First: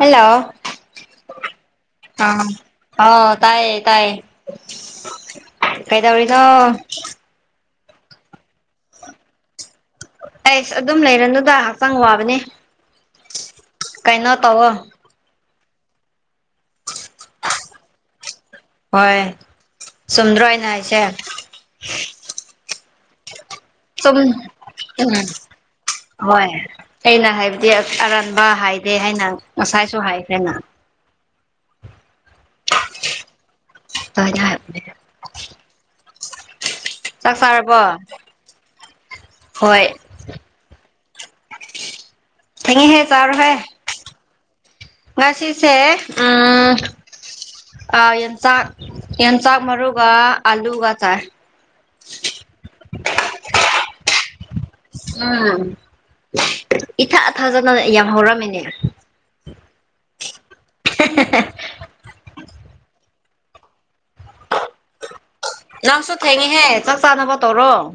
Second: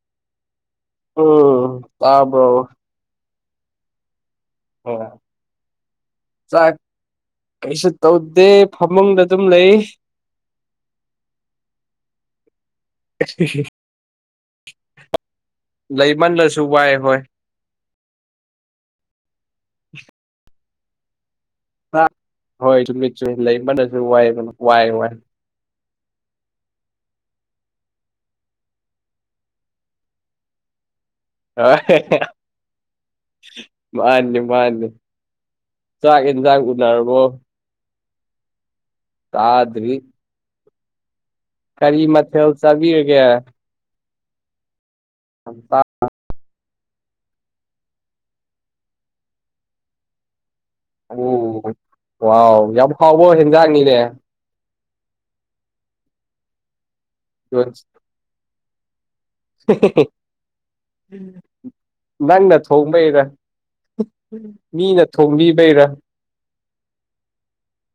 Hello ꯎꯝ ꯑꯥ ꯇꯥꯕ꯭ꯔꯣ ꯑ ꯇꯥꯏꯌꯦ ꯇꯥꯏꯌꯦ ꯍ ꯀꯩꯗꯧꯔꯤꯅꯣ ꯆꯥꯛ ꯀꯩꯁꯨ ꯇꯧꯗꯦ ꯐꯃꯨꯡꯗ ꯑꯗꯨꯝ ꯂꯩ ꯑꯩꯁ ꯑꯗꯨꯝ ꯂꯩꯔꯅꯨꯗ ꯍꯛꯆꯥꯡ ꯋꯥꯕꯅꯦ ꯑꯦꯁꯄꯤꯦꯁꯂꯤ ꯀꯩꯅꯣ ꯇꯧꯋꯣ ꯂꯩꯃꯜꯂꯁꯨ ꯋꯥꯏ ꯍꯣꯏ ꯍꯣꯏ ꯆꯨꯝꯗ꯭ꯔꯣ ꯑꯩꯅ ꯍꯥꯏꯁꯦ ꯍꯣꯏ ꯆꯨꯝꯃꯤ ꯆꯨꯝꯃꯤ ꯂꯩꯃꯜꯂꯁꯨ ꯆꯨꯝ ꯋꯥꯏ ꯋꯥꯏ ꯋꯥꯏ ꯎꯝ ꯍꯣꯏ ꯑꯩꯅ ꯍꯥꯏꯕꯗꯤ ꯑꯔꯥꯟꯕ ꯍꯥꯏꯗꯦ ꯍꯥꯏꯅ ꯉꯁꯥꯏꯁꯨ ꯍꯥꯏꯈ꯭ꯔꯦꯅ ꯃꯥꯅꯤ ꯑꯗꯨꯃꯥꯏꯅ ꯍꯥꯏꯕꯅꯦ ꯃꯥꯅꯤ [inaudible] ꯆꯥꯛ ꯆꯥꯔꯕꯣ ꯍꯣꯏ ꯆꯥꯗ꯭ꯔꯤ ꯀꯔꯤ ꯃꯊꯦꯜ ꯊꯦꯡꯉꯦꯍꯦ ꯆꯥꯕꯤꯕꯒꯦ ꯆꯥꯔꯣꯍꯦ ꯉꯁꯤꯁꯦ ꯎ ꯌꯣꯡꯆꯥꯛ ꯃꯔꯨꯒ ꯑꯂꯨꯒ ꯆꯥꯏ ꯎ ꯋꯥꯎ ꯌꯥꯝ ꯍꯥꯎꯕ ꯍꯦꯟꯖꯥꯡꯅꯤꯅꯦ ꯎꯝ ꯏꯊꯥ ꯊꯥꯖꯗꯅ ꯌꯥꯝ ꯍꯧꯔꯝꯃꯤꯅꯦ ꯅꯪꯅ ꯊꯣꯡꯕꯩꯔ ꯃꯤꯅ ꯊꯣꯡꯕꯤꯕꯩꯔꯥ ꯊꯦꯡꯉꯦꯍꯦ ꯆꯥꯛ ꯆꯥꯅꯕ ꯇꯧꯔꯣ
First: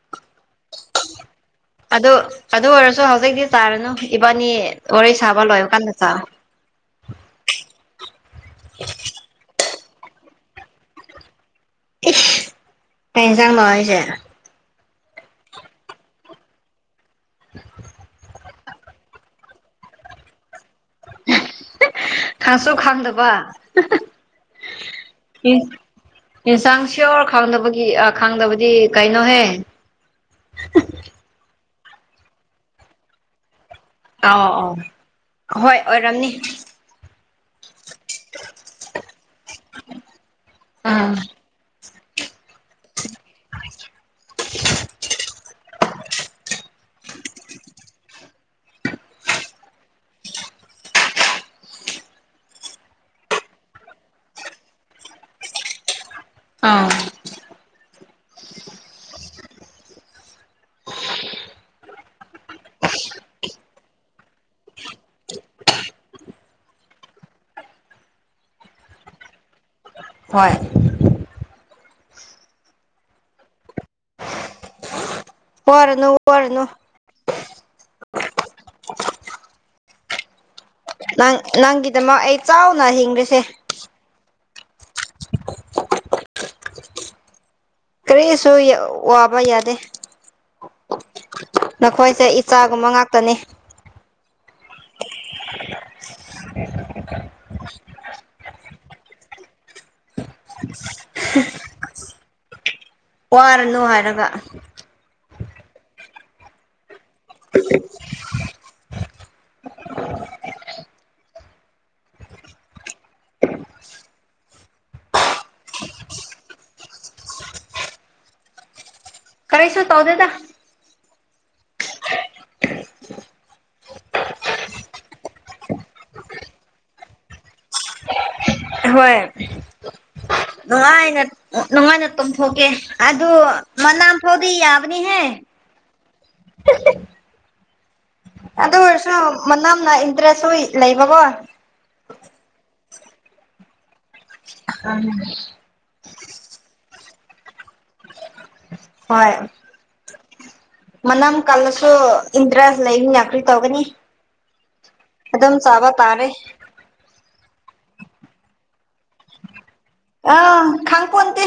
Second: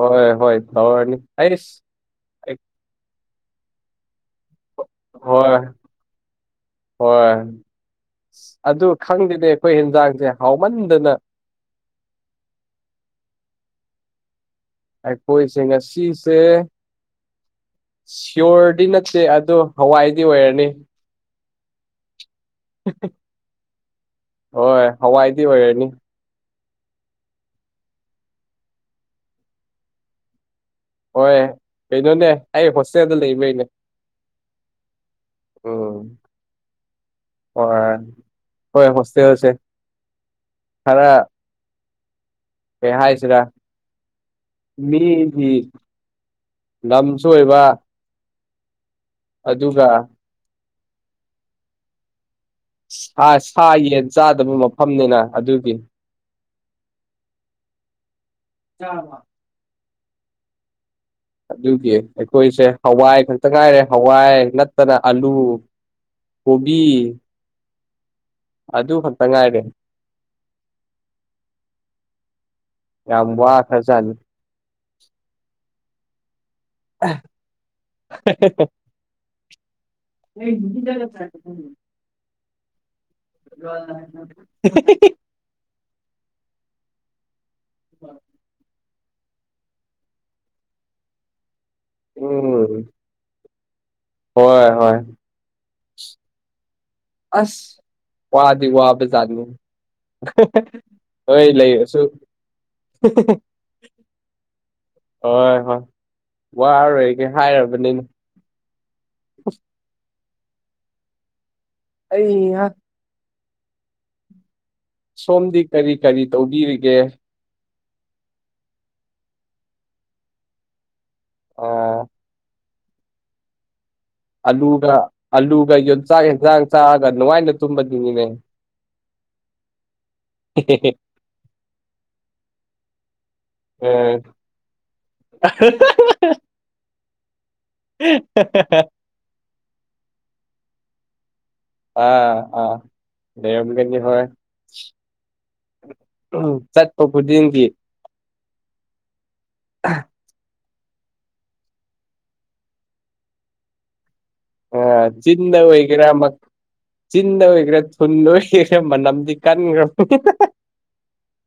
ꯍꯣꯏ ꯍꯣꯏ ꯊꯔꯅꯤ ꯑꯥꯏꯁ ꯑꯗꯨ ꯑꯗꯨ ꯑꯣꯏꯔꯁꯨ ꯍꯧꯖꯤꯛꯇꯤ ꯆꯥꯔꯅꯨ ꯏꯕꯥꯅꯤ ꯋꯥꯔꯤ ꯁꯥꯕ ꯍꯣꯏ ꯂꯣꯏꯕ ꯀꯥꯟꯗ ꯆꯥ ꯍꯣꯏ ꯑꯗꯨ ꯈꯪꯗꯦꯅꯦ ꯑꯩꯈꯣꯏ ꯌꯦꯟꯖꯥꯡꯁꯦ ꯍꯥꯎꯃꯟꯗꯅ ꯏꯁ ꯀꯩ ꯏꯟꯖꯥꯡꯅꯣ ꯍꯥꯏꯁꯦ ꯑꯩꯈꯣꯏꯁꯦ ꯉꯁꯤꯁꯦ ꯁꯤꯌꯣꯔꯗꯤ ꯅꯠꯇꯦ ꯑꯗꯣ ꯍꯋꯥꯏꯗꯤ ꯑꯣꯏꯔꯅꯤ [unintelligible] ꯈꯪꯁꯨ ꯈꯪꯗꯕ ꯍꯣꯏ ꯍꯋꯥꯏꯗꯤ ꯑꯣꯏꯔꯅꯤ ꯏꯟꯁꯥꯡ ꯁꯤꯌꯣꯔ ꯈꯥꯡꯗꯕꯒꯤ ꯈꯥꯡꯗꯕꯗꯤ ꯀꯩꯅꯣꯍꯦ ꯍꯣꯏ ꯀꯩꯅꯣꯅꯦ ꯑꯩ ꯍꯣꯁꯇꯦꯜꯗ ꯂꯩꯕꯩꯅꯦ ꯑꯧ ꯑꯧ ꯍꯣꯏ ꯑꯣꯏꯔꯝꯅꯤ ꯑ ꯍꯣꯏ ꯍꯣꯁꯇꯦꯜꯁꯦ ꯈꯔ ꯎꯝ ꯀꯩ ꯍꯥꯢꯁꯤꯔꯥ ꯃꯤ ꯂꯝꯁꯨ ꯑꯣꯏꯕ ꯑꯗꯨꯒ ꯁꯥ ꯁꯥ ꯌꯦꯟ ꯆꯥꯗꯕ ꯃꯐꯝꯅꯤꯅ ꯑꯗꯨꯗꯤ ꯑꯥ ꯑꯥ ꯑꯗꯨꯒꯤ ꯑꯩꯈꯣꯏꯁꯦ ꯍꯋꯥꯏ ꯈꯛꯇ ꯉꯥꯏꯔꯦ ꯍꯋꯥꯏ ꯅꯠꯇ꯭ꯔꯒ ꯑꯂꯨ ꯀꯣꯕꯤ ꯑꯗꯨ ꯈꯛꯇ ꯉꯥꯏꯔꯦ ꯍꯣꯏ ꯌꯥꯝꯝꯕ ꯈꯔ ꯆꯅꯤ ꯋꯥꯔꯅꯨ ꯑꯣꯏꯔꯅꯨ [unintelligible] ꯅꯪ ꯅꯪꯒꯤꯗꯃꯛ ꯑꯩ ꯆꯥꯎꯅ ꯍꯤꯡꯕꯁꯦ [unintelligible] ꯀꯔꯤꯁꯨ ꯋꯥꯕ ꯌꯥꯗꯦ ꯅꯈꯣꯏꯁꯦ ꯎꯝ ꯏꯆꯥꯒꯨꯝꯕ ꯉꯥꯛꯇꯅꯤ ꯍꯣꯏ ꯍꯣꯏ [unintelligible] ꯑꯁ ꯋꯥꯗ ꯋꯥꯕ ꯆꯥꯗꯂꯨ ꯍꯣꯏ ꯂꯩꯔꯁꯨ ꯋꯥꯔꯅꯨ ꯍꯥꯏꯔꯒ ꯍꯣꯏ ꯍꯣꯏ ꯋꯥꯔꯣꯏꯒꯦ ꯍꯥꯏꯔꯕꯅꯤꯅ [unintelligible] ꯑꯩꯌꯦ ꯁꯣꯝꯗꯤ ꯀꯔꯤ ꯀꯔꯤ ꯇꯧꯕꯤꯔꯤꯒꯦ ꯈꯔꯦꯁꯨ ꯇꯧꯗꯦꯗ ꯑꯣ ꯑꯂꯨꯒ ꯑꯂꯨꯒ ꯌꯟꯆꯥꯛ ꯌꯦꯟꯖꯥꯡ ꯆꯥꯛꯒ ꯅꯨꯡꯉꯥꯏꯅ ꯇꯨꯝꯕꯗꯨꯅꯤꯅꯦ ꯍꯣꯏ ꯅꯨꯡꯉꯥꯏꯅ ꯅꯨꯡꯉꯥꯏꯅ ꯇꯣꯊꯣꯛꯀꯦ ꯑꯗꯨ ꯃ ꯅ ꯎꯝ ꯐꯣꯗꯤ ꯌꯥꯕꯅꯤ ꯍꯥꯏ ꯎꯝ ꯑꯗꯨ ꯑꯣꯏꯔꯁꯨ ꯃꯅꯥꯅ ꯏꯟꯗ꯭ꯔꯁꯨ ꯂꯩꯕꯀꯣ ꯑꯥ ꯑꯥ ꯂꯩꯔꯒꯅꯤ ꯍꯣꯏ [inaudible] ꯎꯝ ꯆꯠꯄ ꯈꯨꯗꯤꯡꯒꯤ ꯍꯣꯏ [unintelligible] ꯃꯅꯝ ꯀꯜꯂꯁꯨ ꯏꯟꯗ꯭ꯔ ꯂꯩꯔꯤ ꯌꯥꯥꯛꯇ꯭ꯔꯤ ꯇꯧꯒꯅꯤ ꯑꯗꯨꯝ ꯑ ꯤꯗ ꯆꯥꯕ ꯑꯣꯏꯒꯦꯔ ꯇꯥꯔꯦ ꯆꯤꯟꯗ ꯑꯣꯏꯈ꯭ꯔꯦ ꯊꯨꯟ ꯑꯣꯏꯈ꯭ꯔꯦ ꯃꯅꯝꯗꯤ ꯀꯟꯈ꯭ꯔꯕ ꯑ ꯈꯪ ꯀꯇꯦ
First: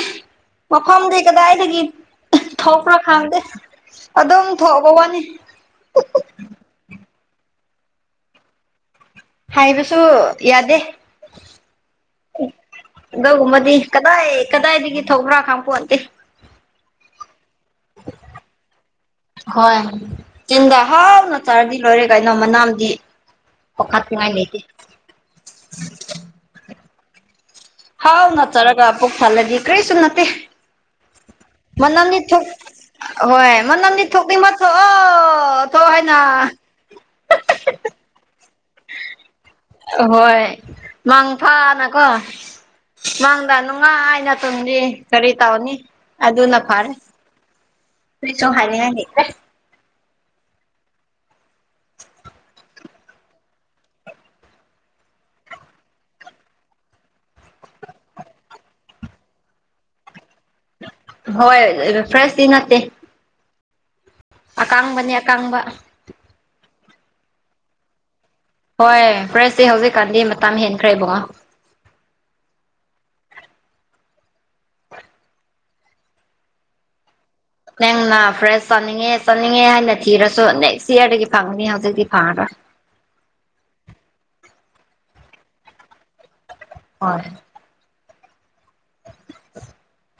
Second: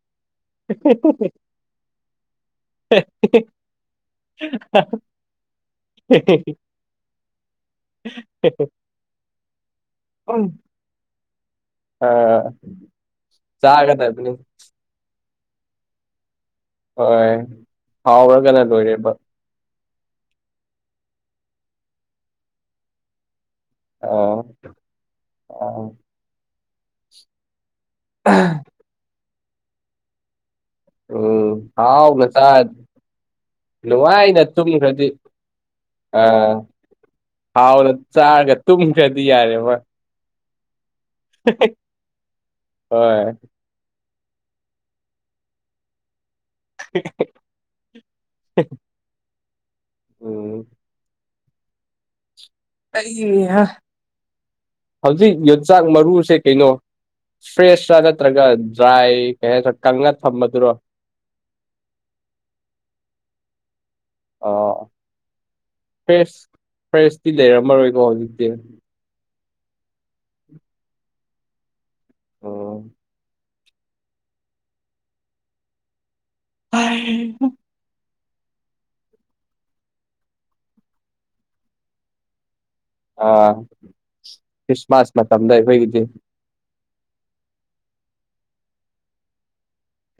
ꯃꯐꯝꯗꯤ ꯀꯗꯥꯏꯗꯒꯤ ꯊꯣꯛꯄ꯭ꯔꯥ ꯈꯪꯗꯦ ꯑꯗꯨꯝ ꯊꯣꯛꯑꯕ ꯋꯥꯅꯤ [unintelligible] ꯍꯥꯏꯕꯁꯨ ꯌꯥꯗꯦ ꯑꯥ ꯑꯗꯨꯒꯨꯝꯕꯗꯤ ꯀꯗꯥꯏ ꯆꯥꯒꯗꯕꯅꯤ ꯀꯗꯥꯏꯗꯒꯤ ꯊꯧꯕ꯭ꯔꯥ ꯈꯥꯡꯄꯣꯛꯇꯦ ꯍꯣꯏ ꯍꯥꯎꯔꯒꯅ ꯂꯣꯏꯔꯦꯕ ꯍꯣꯏ ꯇꯤꯟꯗ ꯍꯥꯎꯅ ꯆꯥꯔꯗꯤ ꯂꯣꯏꯔꯦ ꯀꯩꯅꯣ ꯃꯅꯥꯝꯗꯤ ꯄꯈꯥ ꯀꯉꯥꯏ ꯂꯩꯇꯦ ꯑ ꯍꯥꯎ ꯉ ꯆꯔꯒ ꯄꯨꯣꯛꯛ ꯊꯜꯂꯗꯤ ꯀꯔꯤꯁꯨ ꯅꯠꯇꯦ ꯎ ꯍꯥꯎ ꯃꯅꯝꯗꯤ ꯊꯣꯛ ꯄ꯭ꯔꯁꯥꯗ ꯍꯣꯏ ꯃꯅꯝꯗꯤ ꯊꯣꯛꯅꯤꯡꯕ ꯊꯣꯛꯑꯣ ꯊꯣꯛꯑꯣ ꯍꯥꯏꯅ ꯑꯥ ꯍꯥꯎꯅ ꯆꯥꯒ ꯇꯨꯝꯈ꯭ꯔꯗꯤ ꯌꯥꯔꯦꯕ ꯑꯍꯣꯏ ꯃꯪ ꯐꯥꯅꯀꯣ ꯍꯣꯏ ꯃꯪꯗ ꯅꯨꯡꯉꯥꯏ ꯍꯥꯏꯅ ꯇꯗꯤ ꯀꯔꯤ ꯇꯥꯎꯅꯤ ꯑꯗꯨꯅ ꯐꯥꯔꯦ ꯀꯁꯨ ꯍꯥꯏꯅ ꯍꯥꯏꯅꯦ ꯎꯝ ꯑꯩ ꯍꯧꯖꯤꯛ ꯌꯟꯆꯥꯛ ꯃꯔꯨꯁꯦ ꯀꯩꯅꯣ ꯐ꯭ꯔꯦꯁꯇꯥ ꯅꯠꯇ꯭ꯔꯒ ꯗ꯭ꯔꯥꯏ ꯀꯩ ꯍꯥꯏꯥ ꯀꯪꯉ ꯊꯝꯕꯗꯨꯔꯣ ꯍꯣꯏ ꯐ꯭ꯔꯦꯁꯗꯤ ꯅꯠꯇꯦ ꯑꯣ ꯑꯀꯥꯡꯕꯅꯤ ꯑꯀꯥꯡꯕ ꯐ꯭ꯔꯦꯁ ꯐ꯭ꯔꯦꯁꯇꯤ ꯂꯩꯔꯝꯃꯔꯣꯏꯀꯣ ꯍꯧꯖꯤꯛꯇꯤ ꯍꯣꯏ ꯐ꯭ꯔꯦꯁꯁꯤꯦ ꯍꯧꯖꯤꯛꯀꯥꯟꯗꯤ ꯃꯇꯝ ꯍꯦꯟꯈ꯭ꯔꯦꯕꯨꯡꯣ ꯑ ꯍ ꯅꯪꯅ ꯐ꯭ꯔꯦꯁ ꯆꯥꯅꯤꯡꯉꯦ ꯆꯥꯅꯤꯡꯉꯦ ꯍꯥꯏꯅ ꯊꯤꯔꯁꯨ ꯅꯦꯛꯁ ꯏꯌꯥꯔꯗꯒꯤ ꯐꯪꯒꯅꯤ ꯍꯧꯖꯤꯛꯇꯤ ꯐꯪꯉꯔꯣꯏ ꯑꯥ ꯈ꯭ꯔꯤꯁꯃꯥꯁ ꯃ ꯆꯗ ꯀꯣꯏꯗꯤ ꯍꯣꯏ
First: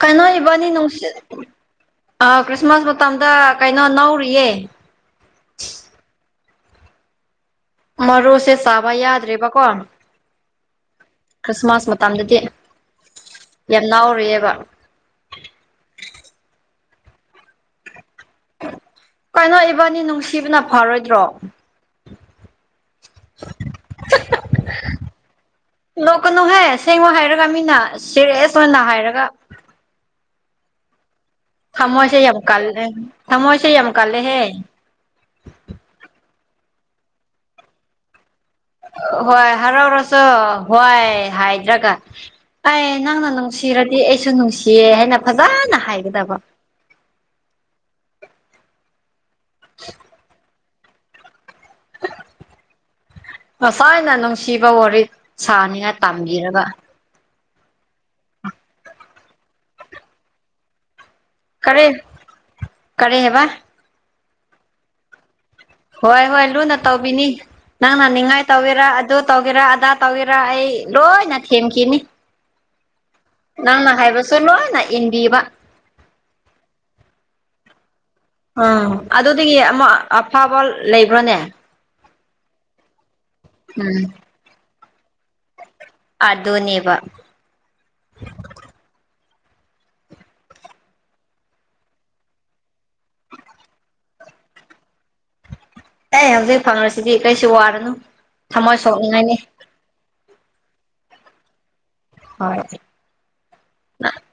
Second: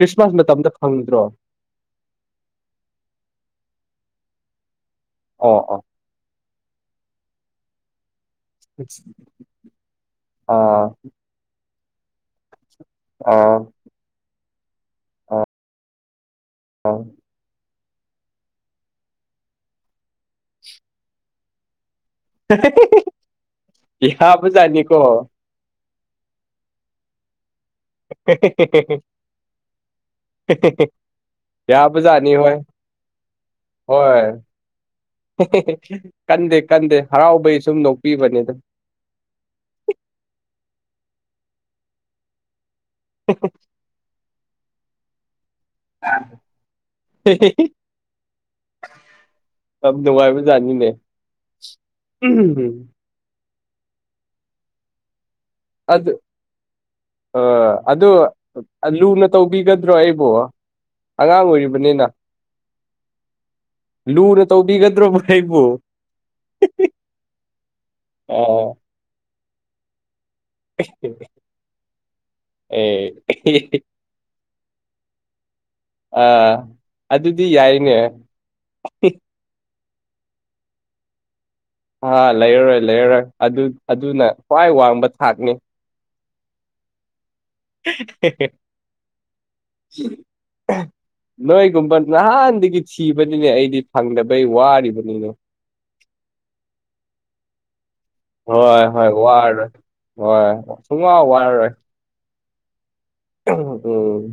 ꯀꯩꯅꯣ ꯏꯕꯥꯅꯤ ꯃꯇꯝꯗ ꯅꯨꯡꯁꯤꯠ ꯐꯪꯗ꯭ꯔꯣ ꯑ ꯈ꯭ꯔꯤꯁꯃꯥꯁ ꯃꯇꯝꯗ ꯀꯩꯅꯣ ꯅꯧꯔꯤꯌꯦ ꯑꯣ ꯑꯣ ꯃꯔꯨꯁꯦ ꯆꯥꯕ ꯌꯥꯗ꯭ꯔꯕꯀꯣ ꯑꯥ ꯈ꯭ꯔꯤꯁꯃꯥꯁ ꯃꯇꯝꯗꯗꯤ ꯑ ꯌꯥꯝ ꯂꯥꯎꯔꯨꯦꯕ ꯑ ꯑ ꯀꯩꯅꯣ ꯏꯕꯥꯅꯤ ꯅꯨꯡꯁꯤꯕꯅ ꯐꯔꯣꯏꯗ꯭ꯔꯣ ꯏꯍꯕꯖꯥꯅꯤꯀꯣ ꯂꯣꯛꯀꯅꯨꯍꯦ ꯁꯦꯡꯉꯣ ꯍꯥꯏꯔꯒ ꯃꯤꯅ ꯁꯦꯔꯤꯌꯁ ꯑꯣꯏꯅ ꯍꯥꯏꯔꯒ [unintelligible] ꯊꯃꯣꯁꯦ ꯌꯥꯕꯖꯥꯠꯅꯤ ꯌꯥꯝ ꯍꯣꯏ ꯀꯜꯂꯦ ꯊꯃꯣꯁꯦ ꯌꯥꯝ ꯍꯣꯏ ꯀꯜꯂꯦꯍꯦ ꯀꯟꯗꯦ ꯀꯟꯗꯦ ꯍꯔꯥꯎꯕꯩ ꯁꯨꯝ ꯅꯣꯛꯄꯤꯕꯅꯤꯗ ꯍꯣꯏ ꯍꯔꯥꯎꯔꯁꯨ ꯍꯣꯏ ꯍꯥꯏꯗ꯭ꯔꯒ ꯑꯩ ꯅꯪꯅ ꯅꯨꯡꯁꯤꯔꯗꯤ ꯑꯩꯁꯨ ꯅꯨꯡꯁꯤꯌꯦ ꯍꯥꯏꯅ ꯐꯖꯅ ꯍꯥꯏꯒꯗꯕ ꯑ ꯕꯥꯏꯕꯨ ꯅꯦꯦ ꯉꯁꯥꯏ ꯑꯅ ꯅꯨꯡꯁꯤꯕ ꯋꯥꯔꯤ ꯁꯥꯅꯤꯡꯉꯥꯏ ꯇꯥꯟꯕꯤꯔꯒ ꯑ ꯑꯗꯨ ꯂꯨꯅ ꯇꯧꯕꯤꯒꯗ꯭ꯔꯣ ꯑꯩꯕꯨꯣ ꯑꯉꯥꯡ ꯀꯔꯤ ꯑꯣꯏꯔꯤꯕꯅꯤꯅ ꯀꯔꯤ ꯍꯥꯏꯕ ꯂꯨꯅ ꯇꯧꯕꯤꯒꯗ꯭ꯔꯕ ꯑꯩꯕꯨ ꯍꯣꯏ ꯍꯣꯏ ꯂꯨꯅ ꯇꯧꯕꯤꯅꯤ ꯅꯪꯅ ꯅꯤꯡꯉꯥꯏ ꯑꯣ ꯇꯧꯒꯦꯔ ꯑꯗꯨ ꯇꯧꯒꯦꯔꯥ ꯑꯗꯥ ꯇꯧꯒꯦꯔꯥ ꯑꯩ ꯂꯣꯏꯅ ꯊꯦꯝꯈꯤꯅꯤ ꯑꯦ ꯅꯪꯅ ꯍꯥꯏꯕ ꯁꯜꯣ ꯅ ꯏꯟꯗꯤ ꯋꯥ ꯑꯥ ꯑꯗꯨꯗꯤ ꯌꯥꯏꯅꯦ ꯑꯝ ꯑꯗꯨꯗꯒꯤ ꯑꯃꯨ ꯑꯐꯕ ꯂꯩꯕ꯭ꯔꯣꯅꯦ ꯑ ꯂꯩꯔꯔꯣꯏ ꯂꯩꯔꯔꯣꯏ ꯑꯗꯨ ꯎꯝ ꯑꯗꯨꯅ ꯈ꯭ꯋꯥꯏ ꯋꯥꯡꯕ ꯊꯥꯛꯅꯤ ꯑꯗꯣꯅꯦꯕ ꯍꯦ ꯍꯦ ꯅꯣꯏꯒꯨꯝꯕ ꯅꯍꯥꯟꯗꯒꯤ ꯊꯤꯕꯅꯤꯅꯦ ꯑꯩꯗꯤ ꯐꯪꯗꯕꯩ ꯋꯥꯔꯤꯕꯅꯤꯅꯦ ꯑꯩ ꯍꯧꯖꯤꯛ ꯐꯪꯁꯤꯗꯤ ꯀꯩꯁꯨ ꯋꯥꯔꯅꯨ ꯊꯃꯣꯏ ꯍꯣꯏ ꯍꯣꯏ ꯁꯣꯛꯅꯤꯡꯉꯥꯏꯅꯤ ꯋꯥꯔꯔꯣꯏ ꯍꯣꯏ ꯁꯨꯝ ꯋꯥꯔꯔꯣꯏ ꯍꯣꯏ ꯎꯝ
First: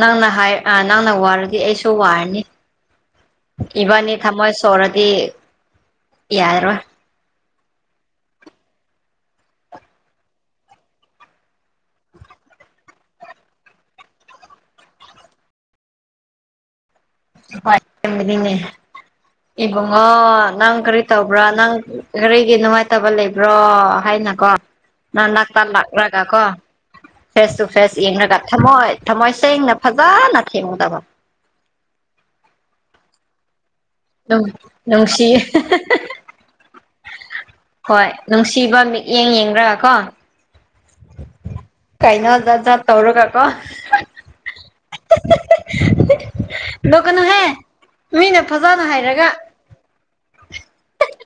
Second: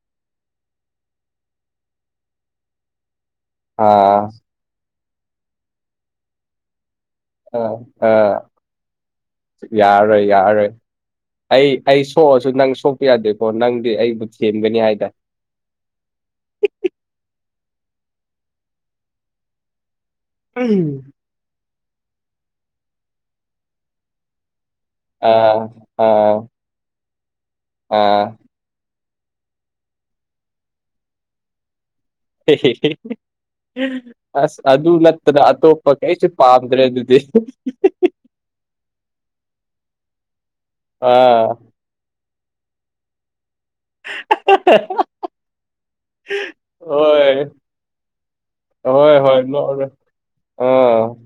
ꯅꯪꯅ ꯍꯥꯏ ꯅꯪꯅ ꯋꯥꯔꯗꯤ ꯑꯩꯁꯨ ꯋꯥꯔꯅꯤ ꯏꯕꯥꯅꯤ ꯑꯥ ꯊꯃꯁ ꯁꯣꯔꯣꯔꯗꯤ ꯌꯥꯔꯔꯣꯏ ꯑ ꯑꯥ ꯌꯥꯔꯣꯏ ꯌꯥꯔꯣꯏ ꯑꯩ ꯑꯩ ꯁꯣꯛꯑꯁꯨ ꯅꯪ ꯁꯣꯛꯄ ꯌꯥꯗꯦꯀꯣ ꯅꯪꯗꯤ ꯑꯩꯕꯨ ꯊꯦꯟꯒꯅꯤ ꯍꯥꯏꯇꯥꯔꯦ ꯅꯦ ꯏꯕꯉꯣ ꯅꯥꯡ ꯎꯝ. ꯀꯔꯤ ꯇ ꯭ꯔꯥ ꯅꯪ ꯀꯔꯤꯒꯤ ꯅꯨꯡꯉꯥꯏꯇꯕ ꯂꯩꯕ꯭ꯔꯣ ꯍꯥꯏꯅꯀꯣ ꯑꯥ ꯅꯥꯟꯥꯛꯇꯂ ꯏꯒ ꯑꯥ ꯀꯣ ꯐꯦꯁ ꯇꯨ ꯐꯦꯁ ꯑꯥ ꯌꯦꯡꯂꯡꯉꯒ ꯊꯝꯃꯣꯏ ꯊꯝꯃꯣꯏ ꯁꯦꯡꯅ ꯐꯖꯅ ꯊꯦꯡꯉꯗꯕ ꯍꯦ ꯍꯦ ꯍꯦ ꯍꯦ ꯑꯁ ꯑꯗꯨ ꯅꯨꯡꯁꯤ ꯅꯠꯇꯅ ꯑꯇꯣꯞꯄ ꯀꯩꯁꯨ ꯄꯥꯝꯗ꯭ꯔꯦ ꯑꯗꯨꯗꯤ ꯍꯣꯏ ꯅꯨꯡꯁꯤꯕ ꯃꯤꯠꯌꯦꯡ ꯌꯦꯡꯕ꯭ꯔ ꯀꯣ ꯑꯥ ꯀꯩꯅꫭꯗ ꯖꯥꯠꯖ ꯇꯧꯔꯒꯥ ꯀꫭ [inaudible] ꯍꯣꯏ ꯅꫭꯛꯀꯅꯨꯍꯦ ꯃꯤꯅ ꯐꯖꯅ ꯍꯥꯏꯔꯒ ꯅꫭꯛꯑꯔꯥꯏ ꯑꯣ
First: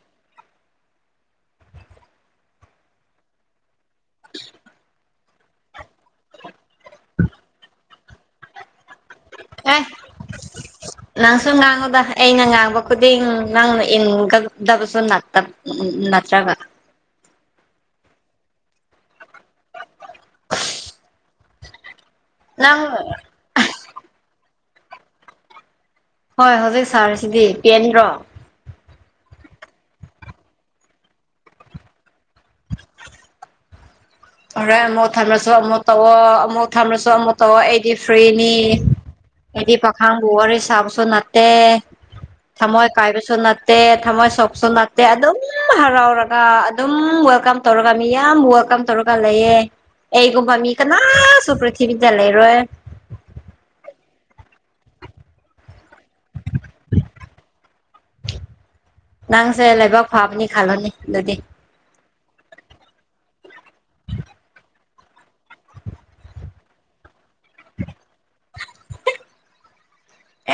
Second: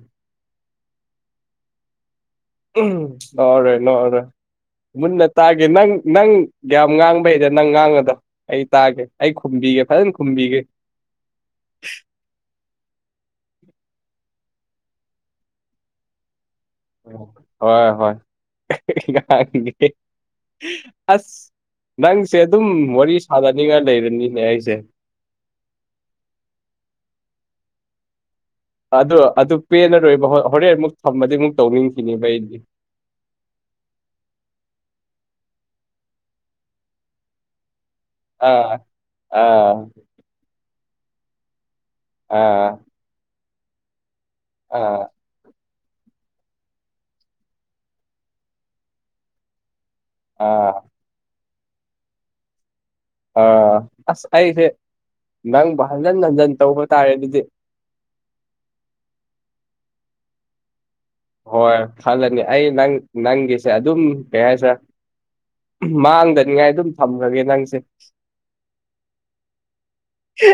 ꯅꯣꯛꯑꯔꯣꯏ ꯅꯣꯛꯑꯔꯣꯏ ꯃꯨꯟꯅ ꯇꯥꯒꯦ ꯅꯪ ꯅꯪ ꯌꯥꯝ ꯉꯥꯡꯕꯩꯔ ꯅꯪ ꯉꯥꯡꯉꯗꯣ ꯑꯩ ꯇꯥꯒꯦ ꯑꯩ ꯑꯦ ꯈꯨꯝꯕꯤꯒꯦ ꯐꯖꯅ ꯈꯨꯝꯕꯤꯒꯦ ꯅꯪꯁꯨ ꯉꯥꯡꯉꯨꯗ ꯑꯩꯅ ꯉꯥꯡꯕ ꯈꯨꯗꯤꯡ ꯅꯪꯅ ꯏꯟꯒꯗꯕꯁꯨ ꯅꯥꯛꯇꯕ ꯎꯝ ꯅꯠꯇ꯭ꯔꯒ ꯍꯣꯏ ꯍꯣꯏ ꯏꯤ ꯀꯔꯥꯛꯇꯨꯏꯅꯦꯍꯦ ꯑꯁ ꯅꯪꯁꯦ ꯑꯗꯨꯝ ꯅꯪ ꯋꯥꯔꯤ ꯁꯥꯅꯅꯤꯡꯉꯥꯏ ꯂꯩꯔꯅꯤꯅꯦ ꯑꯩꯁꯦ ꯍꯣꯏ ꯍꯧꯖꯤꯛ ꯁꯥꯔꯁꯤꯗꯤ ꯄꯦꯟꯗ꯭ꯔꯣ ꯑꯗꯨ ꯑꯗꯨ ꯄꯦꯟꯅꯔꯣꯏꯕ ꯍꯣꯔꯦꯟ ꯑꯃꯨꯛ ꯊꯝꯃꯗꯤ ꯑꯃꯨꯛ ꯇꯧꯅꯤꯡꯈꯤꯅꯦꯕ ꯑꯩꯗꯤ [inaudible] ꯍꯣꯔꯦ ꯑꯃꯨꯛ ꯊꯝꯃꯁꯨ ꯑꯃꯨꯛ ꯇꯧꯑꯣ ꯑꯃꯨꯛ ꯊꯝꯃꯁꯨ ꯑꯃꯨꯛ ꯇꯧꯛꯑꯣ ꯑꯩ ꯗꯤ ꯐ꯭ꯔꯔꯤꯅꯤ ꯑꯥ ꯍꯥꯏꯗꯤ ꯑꯥ ꯄ ꯅꯪꯕꯨ ꯋꯥꯔꯤ ꯁꯥꯕꯁꯨ ꯅꯠꯇꯦ ꯑꯥ ꯊꯝꯃꯣꯏ ꯀꯥꯏꯕꯁꯨ ꯅꯠꯇꯦ ꯊꯝꯃꯣꯏ ꯁꯣꯛ ꯁꯣ ꯅꯥꯠꯇꯦ ꯑꯥ ꯑꯗꯨꯝ ꯍꯔꯥꯎꯔꯒ ꯑꯗꯨꯝ ꯋꯦꯜꯀꯝ ꯇꯧꯔꯒ ꯃꯤ ꯌꯥꯝ ꯋꯦꯜꯀꯝ ꯇꯧꯔ ꯂꯩꯌꯦ ꯑꯩꯒꯨꯝꯕ ꯑꯥ ꯃꯤ ꯀꯅꯥꯁꯨ ꯄ꯭ꯔꯤꯊꯤꯕꯤꯗ ꯂꯩꯔꯣꯏ ꯑꯥ ꯑꯁ ꯑꯩꯁꯦ ꯅꯪꯕꯨ ꯍꯟꯖꯤꯟ ꯍꯟꯖꯤꯟ ꯇꯧꯕ ꯇꯥꯔꯦ ꯑꯗꯨꯗꯤ ꯅꯪꯁꯦ ꯂꯩꯕꯥꯛ ꯐꯥꯕꯅꯤ ꯈꯜꯂꯨꯅꯦ ꯑꯗꯨꯗꯤ ꯍꯣꯏ ꯈꯜꯂꯅꯤ ꯑꯩ ꯅꯪ ꯅꯪꯒꯤꯁꯦ ꯑꯗꯨꯝ ꯀꯩ ꯍꯥꯏꯁꯤꯔꯥ ꯃꯥꯡꯗꯅꯤꯉꯥꯏ ꯑꯗꯨꯝ ꯊꯝꯈꯒꯦ ꯅꯪꯁꯦ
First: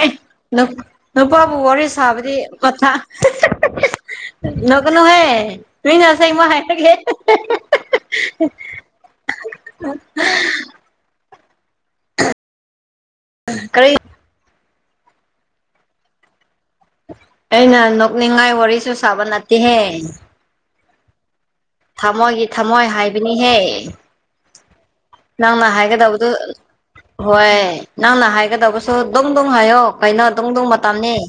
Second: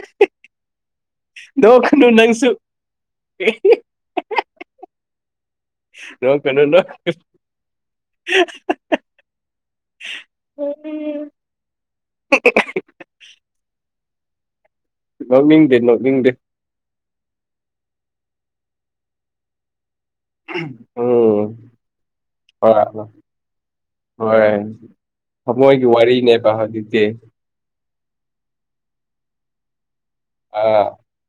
ꯑꯦ ꯅꯨꯄꯥꯕꯨ ꯋꯥꯔꯤ ꯅꯣꯛꯀꯅꯨ ꯁꯥꯕꯗꯤ ꯅꯪꯁꯨ ꯀꯊꯥ ꯅꯣꯛꯀꯅꯨꯍꯦ꯫ ꯃꯤꯅ ꯑꯁꯦꯡꯕ ꯅꯣꯛꯀꯅꯨ ꯅꯣꯛ ꯍꯥꯏꯔꯒꯦ [unintelligible] ꯀꯔꯤ ꯅꫭꯛꯅꯤꯡꯗꯦ ꯅꫭꯛꯅꯤꯡꯗꯦ ꯑꯩꯅ ꯅꯣꯛꯅꯤꯡꯉꯥꯏ ꯋꯥꯔꯤꯁꯨ ꯁꯥꯕ ꯅꯠꯇꯦꯍꯦ [unintelligible] ꯑꯣ ꯊꯝꯃꯣꯏꯒꯤ ꯊꯝꯃꯣꯏ ꯍꯥꯏꯕꯅꯤꯍꯦ ꯍꯣꯏ ꯅꯪꯅ ꯊꯃꯣꯏꯒꯤ ꯍꯥꯏꯒꯗꯕꯗꯨ ꯋꯥꯔꯤꯅꯦꯕ ꯍꯧꯖꯤꯛꯇꯤ ꯍꯣꯏ ꯅꯪꯅ ꯍꯥꯏꯒꯗꯕꯁꯨ ꯗꫭꯛ ꯗꫭꯛ ꯍꯥꯏꯌꯣ ꯀꯩꯅꯣ ꯗꯨꯡ ꯗꯨꯡ ꯑꯥ ꯃꯇꯝꯅꯤ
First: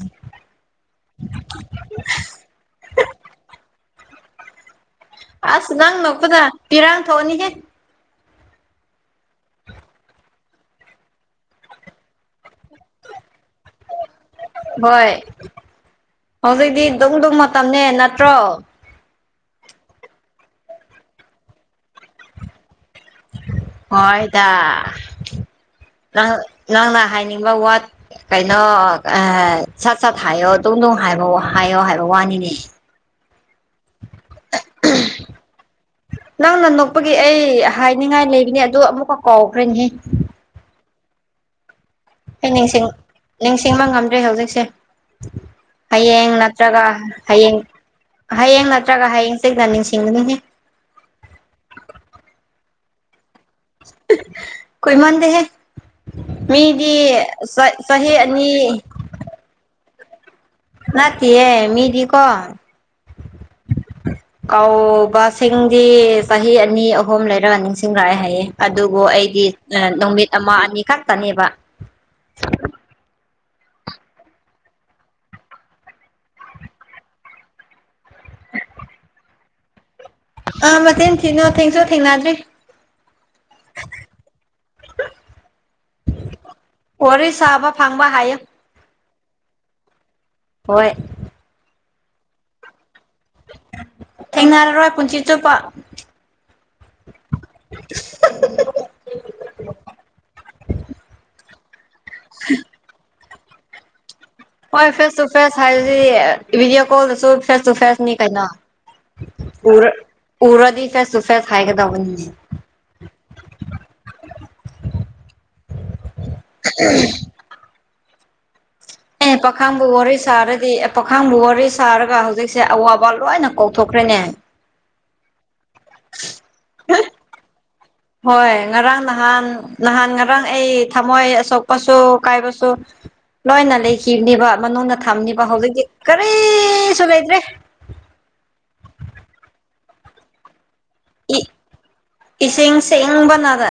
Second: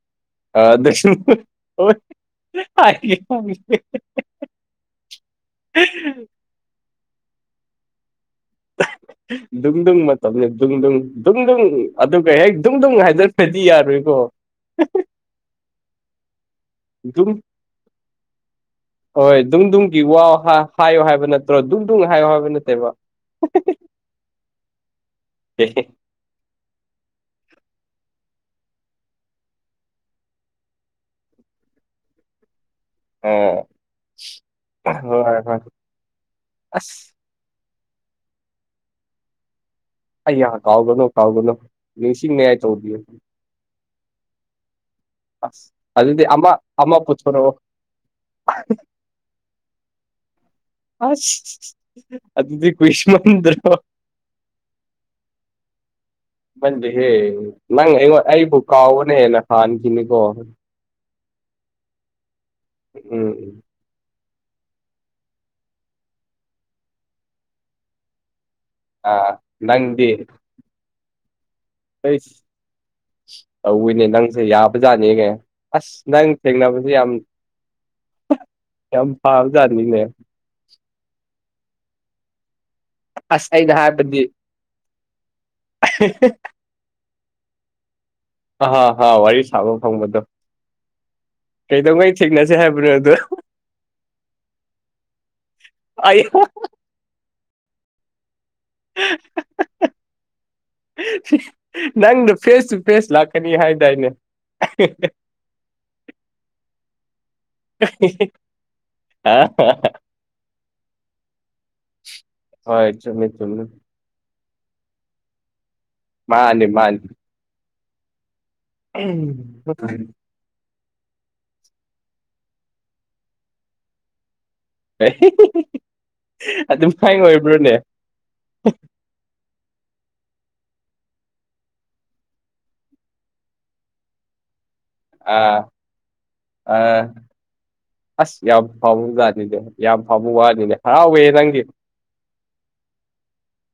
ꯑꯥ ꯗꯁꯨ ꯑꫭꯏ ꯍꯥꯏꯒꯦ ꯍꯥꯏꯒꯦ ꯑꯁ ꯅꯪ ꯅꫭꯛꯄꯗ ꯄꯤꯔꯥꯡ ꯊꫭꯛꯑꯅꯤ ꯍꯦꯛ [unintelligible] ꯗꯨꯡꯗꯨꯡ ꯃꯇꯝꯅꯤ ꯗꯨꯡꯗꯨꯡ ꯗꯨꯡꯗꯨꯡ ꯑꯗꯨꯒ ꯍꯦꯛ ꯗꯨꯡꯗꯨꯨꯡ ꯍꯥꯏꯗꯔꯄꯗꯤ ꯌꯥꯔꯣꯏꯀꯣ ꯍꯣꯏ ꯍꯧꯖꯤꯛꯇꯤ ꯗꯨꯡ ꯗꯨꯡꯗꯨꯡ ꯃꯇꯝꯅꯦ ꯅꯠꯇ꯭ꯔꯣ ꯍꯣꯏ ꯗꯨꯡꯗꯨꯡꯒꯤ ꯋꯥ ꯍꯥꯏꯌꯣ ꯍꯥꯏꯕ ꯅꯠꯇ꯭ꯔꯣ ꯗꯨꯡꯗꯨꯡ ꯍꯥꯏꯌꯣ ꯍꯥꯏꯕ ꯅꯠꯇꯦꯕ ꯍꯣꯏꯗ ꯑꯦ ꯍꯦ ꯅꯪ ꯅꯪꯅ ꯍꯥꯏꯅꯤꯡꯕ ꯋꯥ ꯀꯩꯅꯣ ꯑꯥ ꯁꯠ ꯁꯠ ꯍꯥꯏꯌꯣ ꯗꯨꯡ ꯗꯨꯡ ꯍꯥꯏꯕ ꯍꯥꯏꯌꯣ ꯍꯥꯏꯕ ꯋꯥꯅꯤꯅꯦ ꯑꯣ ꯅꯪꯅ ꯑꯁ ꯅꯣꯛꯄꯒꯤ ꯑꯩ ꯍꯥꯏꯅꯤꯡꯉꯥꯏ ꯂꯩꯕꯅꯦ ꯑꯗꯣ ꯑꯃꯨꯛꯀ ꯀꯥꯎꯈ꯭ꯔꯅꯤꯍꯦ ꯑ ꯀꯥꯎꯒꯅꯣ ꯀꯥꯎꯒꯅꯣ ꯑꯩ ꯅꯤꯡꯁꯤꯡ ꯅꯤꯡꯁꯤꯡꯕ ꯉꯝꯗ꯭ꯔꯦ ꯍꯧꯖꯤꯛꯁꯦ ꯑꯁ ꯑꯗꯨꯗꯤ ꯍꯌꯦꯡ ꯑꯃ ꯅꯠꯇ꯭ꯔꯒ ꯑꯃ ꯄꯨꯊꯣꯔꯛꯑꯣ ꯍꯌꯦꯡ ꯍꯌꯦꯡ ꯅꯠꯇ꯭ꯔꯒ ꯍꯌꯦꯡꯁꯗ ꯅꯤꯡꯁꯤꯡꯒꯅꯤꯉ ꯑꯁ ꯑꯗꯨꯗꯤ ꯀ꯭ꯋꯁꯃꯟꯗ꯭ꯔ ꯀꯣꯏ ꯃꯥꯥꯟꯗ ꯍꯦ ꯃꯟꯗꯤꯍꯦ ꯅꯪ ꯆꯍꯤ ꯑꯩꯉꯣꯟ ꯑꯩꯕꯨ ꯑꯅꯤ ꯀꯥꯎꯕꯅ ꯍꯦꯟꯅ ꯍꯥꯟꯈꯤꯅꯤꯀꯣ ꯅꯇꯌꯦꯦ ꯃꯤꯗꯤ ꯀꯣ ꯎꯝ ꯀ ꯁꯤꯡꯗꯤ ꯆꯍꯤ ꯑꯅꯤ ꯑꯍꯨꯝ ꯂꯩꯔꯒ ꯅꯤꯡꯁꯤꯡꯂꯛꯑꯦ ꯍꯥꯏꯌꯦ ꯑꯗꯨꯕꯨ ꯑꯥ ꯑꯩꯗꯤ ꯅꯪꯗꯤ ꯅꯨꯃꯤꯠ ꯑꯃ ꯑꯅꯤ ꯈꯛꯇꯅꯦꯕ ꯀꯩꯁ ꯇꯧꯏꯅꯦ ꯅꯪꯁꯦ ꯌꯥꯕꯖꯥꯠꯅꯦꯒ ꯑꯁ ꯅꯪ ꯊꯦꯡꯅꯕꯁꯦ ꯌꯥꯝ ꯌꯥꯝ ꯐꯥꯎꯖꯔꯃꯤꯅꯦ ꯑ ꯃ ꯃꯇꯦꯟ ꯊꯤ ꯅꯣ ꯊꯦꯡꯁꯨ ꯊꯦꯡꯅꯗ꯭ꯔꯤ ꯑꯁ ꯑꯩꯍ ꯍꯥꯄ [unintelligible] ꯁ ꯍꯣꯔ ꯁꯥꯕ ꯐꯪꯕ ꯍꯥꯏꯌ ꯍꯥ ꯍꯥꯎ ꯋꯥꯔꯤ ꯋꯥꯔꯤ ꯁꯔꯣ ꯐꯥꯎ ꯃꯗꯣ ꯍꯣꯏ ꯀꯩꯗꯧꯉꯩ ꯊꯦꯡꯅꯁꯦ ꯍꯥꯏꯕꯅꯣ ꯑꯗꯣ ꯊꯦꯡꯅꯔꯔꯣꯏ ꯄꯨꯟꯁꯤ ꯆꯨꯞꯄ ꯑꯌ ꯅꯪ ꯐꯦꯁꯨ ꯐꯦꯁ ꯂꯥꯛ ꯅꯤ ꯍꯥꯏꯗꯏꯅꯦ ꯍꯣꯏ face to face high ꯗꯤꯑꯣ call ꯐ ꯁꯐꯦꯁꯅꯤ ꯀꯅꯥ ꯎꯔ ꯎꯔꯗ ꯐꯦ ꯁꯐꯦꯁ ꯍꯥꯏ ꯀ ꯍꯣꯏ ꯆꯃꯦꯃꯦ ꯊꯃꯦꯃꯦ ꯃꯥꯅꯦ ꯃꯥꯅꯤ ꯑꯦ ꯄꯥꯈꯥꯕꯨ ꯋꯥꯔꯤ ꯁꯥꯔꯗꯤ ꯄꯥꯈꯥꯡꯕꯨ ꯋꯥꯔꯤ ꯁꯥꯔꯒ ꯍꯧꯖꯤꯛꯁꯦ ꯑꯋꯥꯕ ꯂꯣꯏꯅ ꯀꯣꯛꯊꯣꯛꯈ꯭ꯔꯦꯅꯦ ꯑꯦ ꯑꯗꯨꯝ ꯐꯥꯏ ꯑꯣꯏꯕ꯭ꯔꯣꯅꯦ ꯍꯣꯏ ꯉꯔꯥꯡ ꯅꯍꯥꯟ ꯅꯍꯥꯟ ꯉꯔꯥꯡ ꯑꯩ ꯊꯝꯃꯣꯏ ꯑꯁꯣꯛꯄꯁꯨ ꯀꯥꯏꯕꯁꯨ ꯂꯣꯏꯅ ꯂꯩꯈꯤꯕꯅꯤꯕ ꯃꯅꯨꯡꯗ ꯊꯝꯅꯤꯕ ꯍꯧꯖꯤꯛꯇꯤ ꯑꯥ ꯀꯔꯤꯁꯨ ꯂꯩꯇ꯭ꯔꯦ ꯑꯁ ꯌꯥꯝ ꯐꯥꯎꯕꯖꯠꯅꯤꯅꯦ ꯌꯥꯝ ꯐꯥꯎꯕ ꯋꯥꯅꯤꯅꯦ ꯍꯔꯥꯎꯋꯦ ꯏ ꯅꯪꯒꯤ ꯏꯁꯤꯡ ꯁꯦꯡꯕꯅꯔ